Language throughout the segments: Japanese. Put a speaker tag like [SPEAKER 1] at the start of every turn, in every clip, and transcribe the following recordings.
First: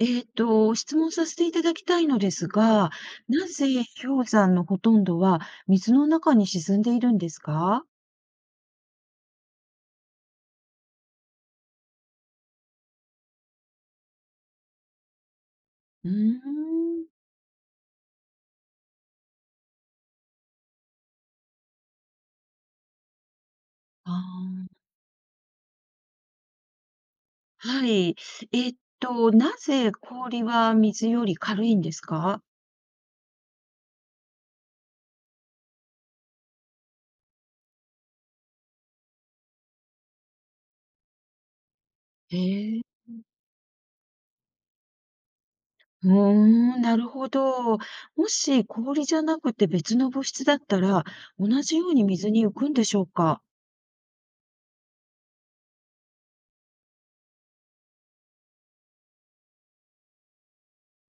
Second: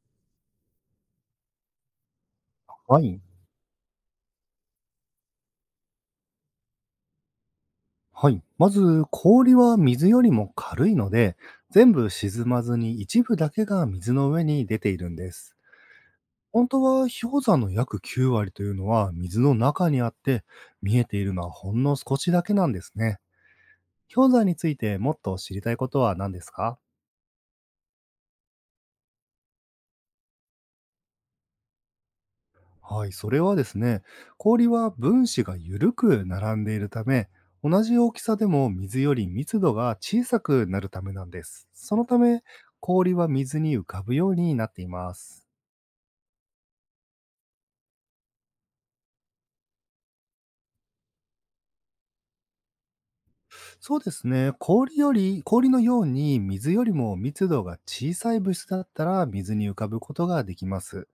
[SPEAKER 1] 質問させていただきたいのですが、
[SPEAKER 2] はい。
[SPEAKER 1] なぜ氷山のほとんどは水の中に沈んでいるんですか？
[SPEAKER 2] はい。まず、氷は水よりも軽いので、全部沈まずに一部だけが水の上に出ているんです。
[SPEAKER 1] うー
[SPEAKER 2] 本当
[SPEAKER 1] ん。
[SPEAKER 2] は氷山の約9割というのは水の中にあって、見えているのはほんの少しだけなんですね。
[SPEAKER 1] あ
[SPEAKER 2] 氷山についてもっと知りたいことは何ですか？
[SPEAKER 1] ー、はい。えっなぜ氷は水より軽いんですか？
[SPEAKER 2] はい、それはですね、氷は分子が緩く並んでいるため、同じ大きさでも水より密度が小さくなるためなんです。そのため、
[SPEAKER 1] へえ。
[SPEAKER 2] 氷は水に浮かぶようになっています。
[SPEAKER 1] うーん、なるほど。もし氷じゃなくて別の物質だったら、同じように水に浮くんでしょうか？
[SPEAKER 2] そうですね、氷のように水よりも密度が小さい物質だったら水に浮かぶことができます。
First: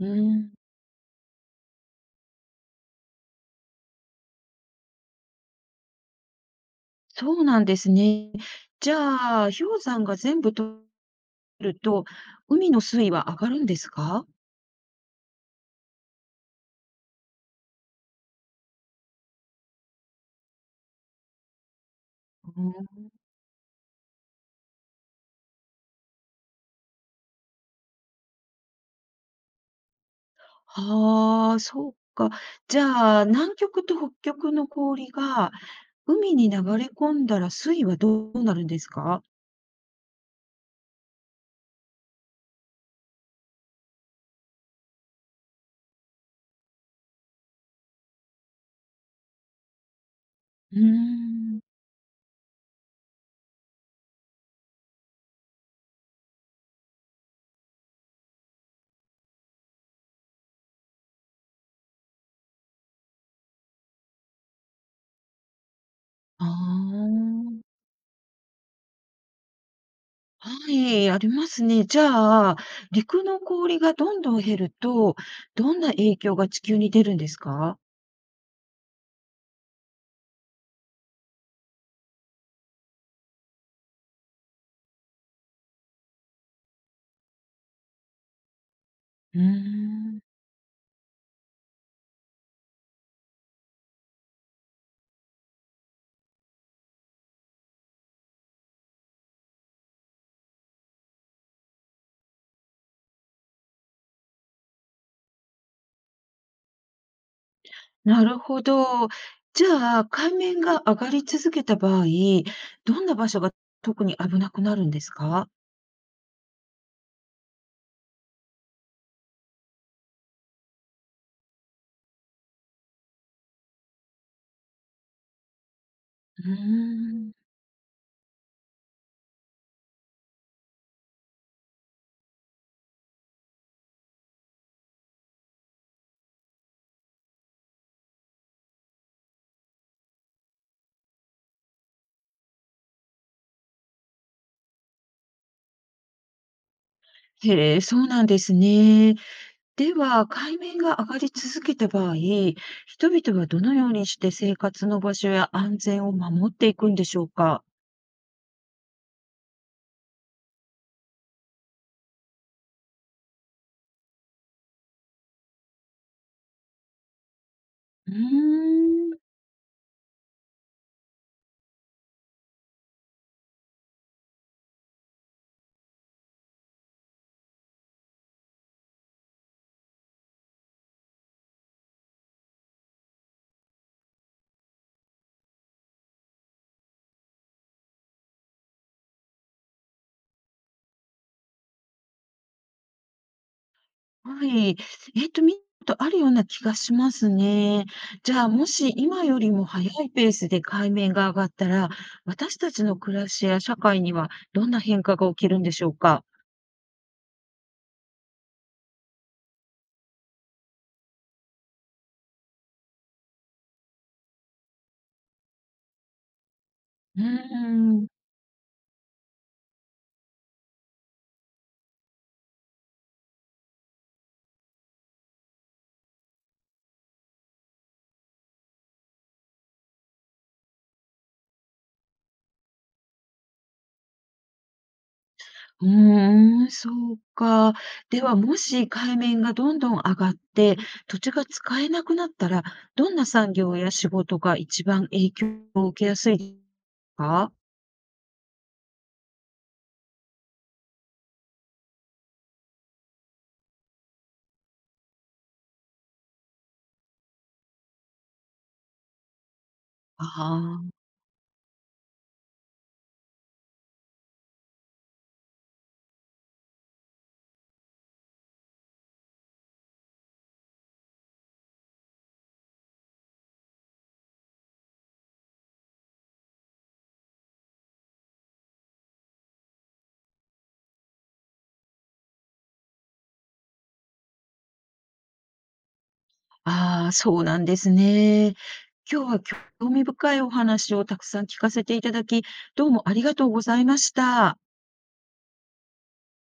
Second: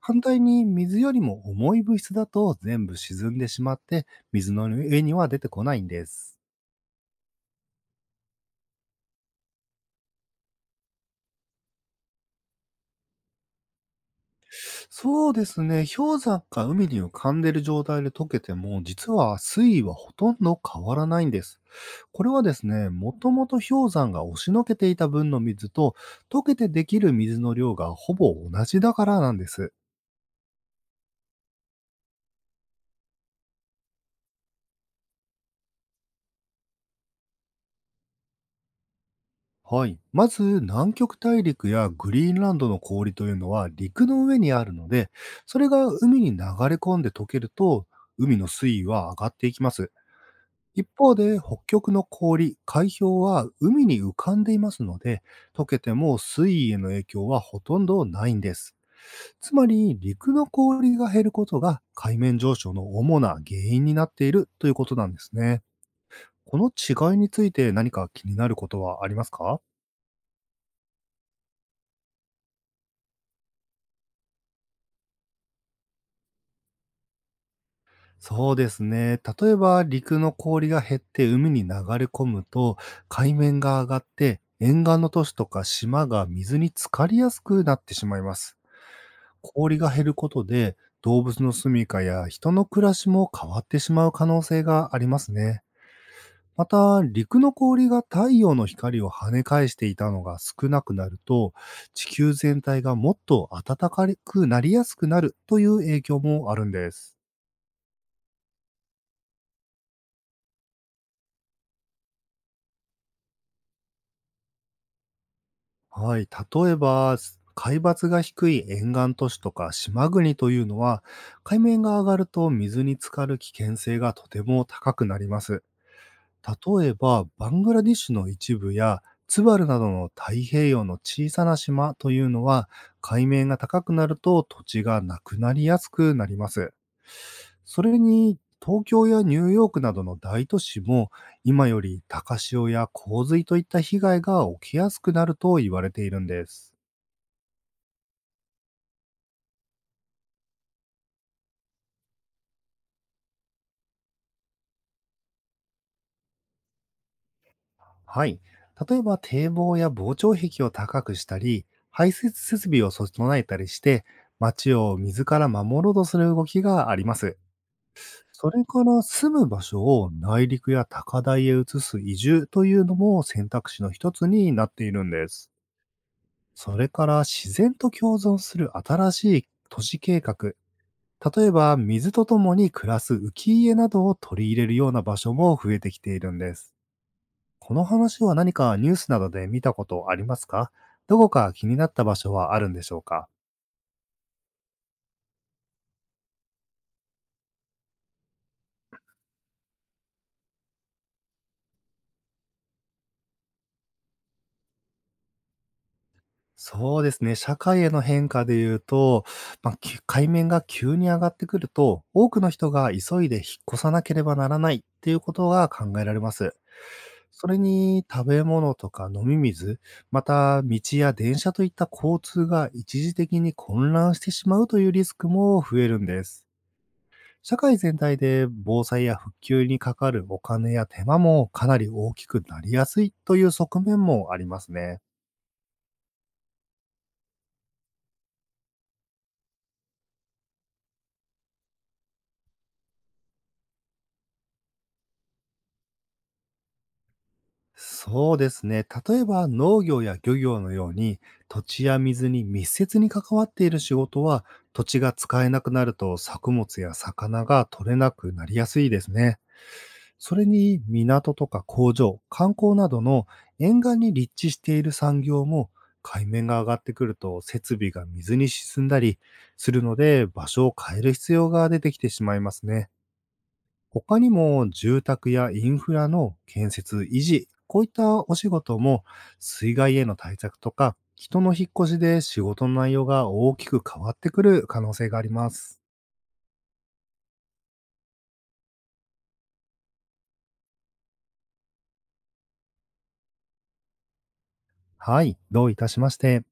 [SPEAKER 1] う
[SPEAKER 2] 反
[SPEAKER 1] ー
[SPEAKER 2] 対
[SPEAKER 1] ん。
[SPEAKER 2] に水よりも重い物質だと全部沈んでしまって、水の上には出てこないんです。
[SPEAKER 1] そうなんですね。じゃあ、氷山が全部とると、海の水位は上がるんですか？
[SPEAKER 2] そうですね、氷山が海に浮かんでいる状態で溶けても、実は水位はほとんど変わらないんです。これはで
[SPEAKER 1] う
[SPEAKER 2] すね、
[SPEAKER 1] ん。
[SPEAKER 2] もともと氷山が押しのけていた分の水と、溶けてできる水の量がほぼ同じだからなんです。
[SPEAKER 1] はあ、そうか。じゃあ、南極と北極の氷が海に流れ込んだら、水位はどうなるんですか？
[SPEAKER 2] はい。まず、南極大陸やグリーンランドの氷というのは陸の上にあるので、それが海に流れ込んで溶けると、海の水位は上がっていきます。
[SPEAKER 1] うー
[SPEAKER 2] 一方で、
[SPEAKER 1] ん。
[SPEAKER 2] 北極の氷、海氷は海に浮かんでいますので、溶けても水位への影響はほとんどないんです。つまり、陸の氷が減ることが海面上昇の主な原因になっているということなんですね。
[SPEAKER 1] ああ、
[SPEAKER 2] この違いについて何か気になることはありますか？
[SPEAKER 1] はい、ありますね。じゃあ、陸の氷がどんどん減ると、どんな影響が地球に出るんですか？
[SPEAKER 2] そうですね。例えば、陸の氷が減って海に流れ込むと、海面が上がって、沿岸の都市とか島が水に浸かりやすくなってしまいます。
[SPEAKER 1] うー
[SPEAKER 2] 氷が減る
[SPEAKER 1] ん。
[SPEAKER 2] ことで、動物の住処や人の暮らしも変わってしまう可能性がありますね。また、陸の氷が太陽の光を跳ね返していたのが少なくなると、地球全体がもっと暖かくなりやすくなるという影響もあるんです。
[SPEAKER 1] なるほど。じゃあ、海面が上がり続けた場合、どんな場所が特に危なくなるんですか？
[SPEAKER 2] はい、例えば、海抜が低い沿岸都市とか島国というのは、海面が上がると水に浸かる危険性がとても高くなります。
[SPEAKER 1] う
[SPEAKER 2] 例えば、
[SPEAKER 1] ーん。
[SPEAKER 2] バングラディッシュの一部や、ツバルなどの太平洋の小さな島というのは、海面が高くなると土地がなくなりやすくなります。それに、東京やニューヨークなどの大都市も、今より高潮や洪水といった被害が起きやすくなると言われているんです。
[SPEAKER 1] へえ、そうなんですね。では、海面が上がり続けた場合、人々はどのようにして生活の場所や安全を守っていくんでしょうか？
[SPEAKER 2] はい。例えば、堤防や防潮壁を高くしたり、排水設備を整えたりして、街を水から守ろうとする動きがあります。
[SPEAKER 1] う
[SPEAKER 2] それから
[SPEAKER 1] ーん。
[SPEAKER 2] 住む場所を内陸や高台へ移す移住というのも選択肢の一つになっているんです。それから自然と共存する新しい都市計画、例えば水とともに暮らす浮家などを取り入れるような場所も増えてきているんです。この話は何かニュースなどで見たことありますか？どこか気になった場所はあるんでしょうか？
[SPEAKER 1] はい。見たことあるような気がしますね。じゃあ、もし今よりも早いペースで海面が上がったら、私たちの暮らしや社会にはどんな変化が起きるんでしょうか？
[SPEAKER 2] そうですね。社会への変化で言うと、まあ、海面が急に上がってくると、多くの人が急いで引っ越さなければならないっていうことが考えられます。
[SPEAKER 1] うー
[SPEAKER 2] それに
[SPEAKER 1] ん。
[SPEAKER 2] 食べ物とか飲み水、また道や電車といった交通が一時的に混乱してしまうというリスクも増えるんです。社会全体で防災や復旧にかかるお金や手間もかなり大きくなりやすいという側面もありますね。
[SPEAKER 1] うーん、そうか。では、もし海面がどんどん上がって、土地が使えなくなったら、どんな産業や仕事が一番影響を受けやすいですか？
[SPEAKER 2] そうですね。例えば農業や漁業のように土地や水に密接に関わっている仕事は、土地が使えなくなると作物や魚が取れなくなりやすいですね。それに
[SPEAKER 1] あ
[SPEAKER 2] 港とか工場、観光などの沿岸に立地している産業も、海面が上がってくると設備が水に沈んだりするので場所を変える必要が出てきてしまいますね。他にも住宅やインフラの建設、維持、こういったお仕事も、水害への対策とか人の引っ越しで仕事の内容が大きく変わってくる可能性があります。
[SPEAKER 1] あ、ああ、そうなんですね。今日は興味深いお話をたくさん聞かせていただき、どうもありがとうございました。
[SPEAKER 2] はい、どういたしまして。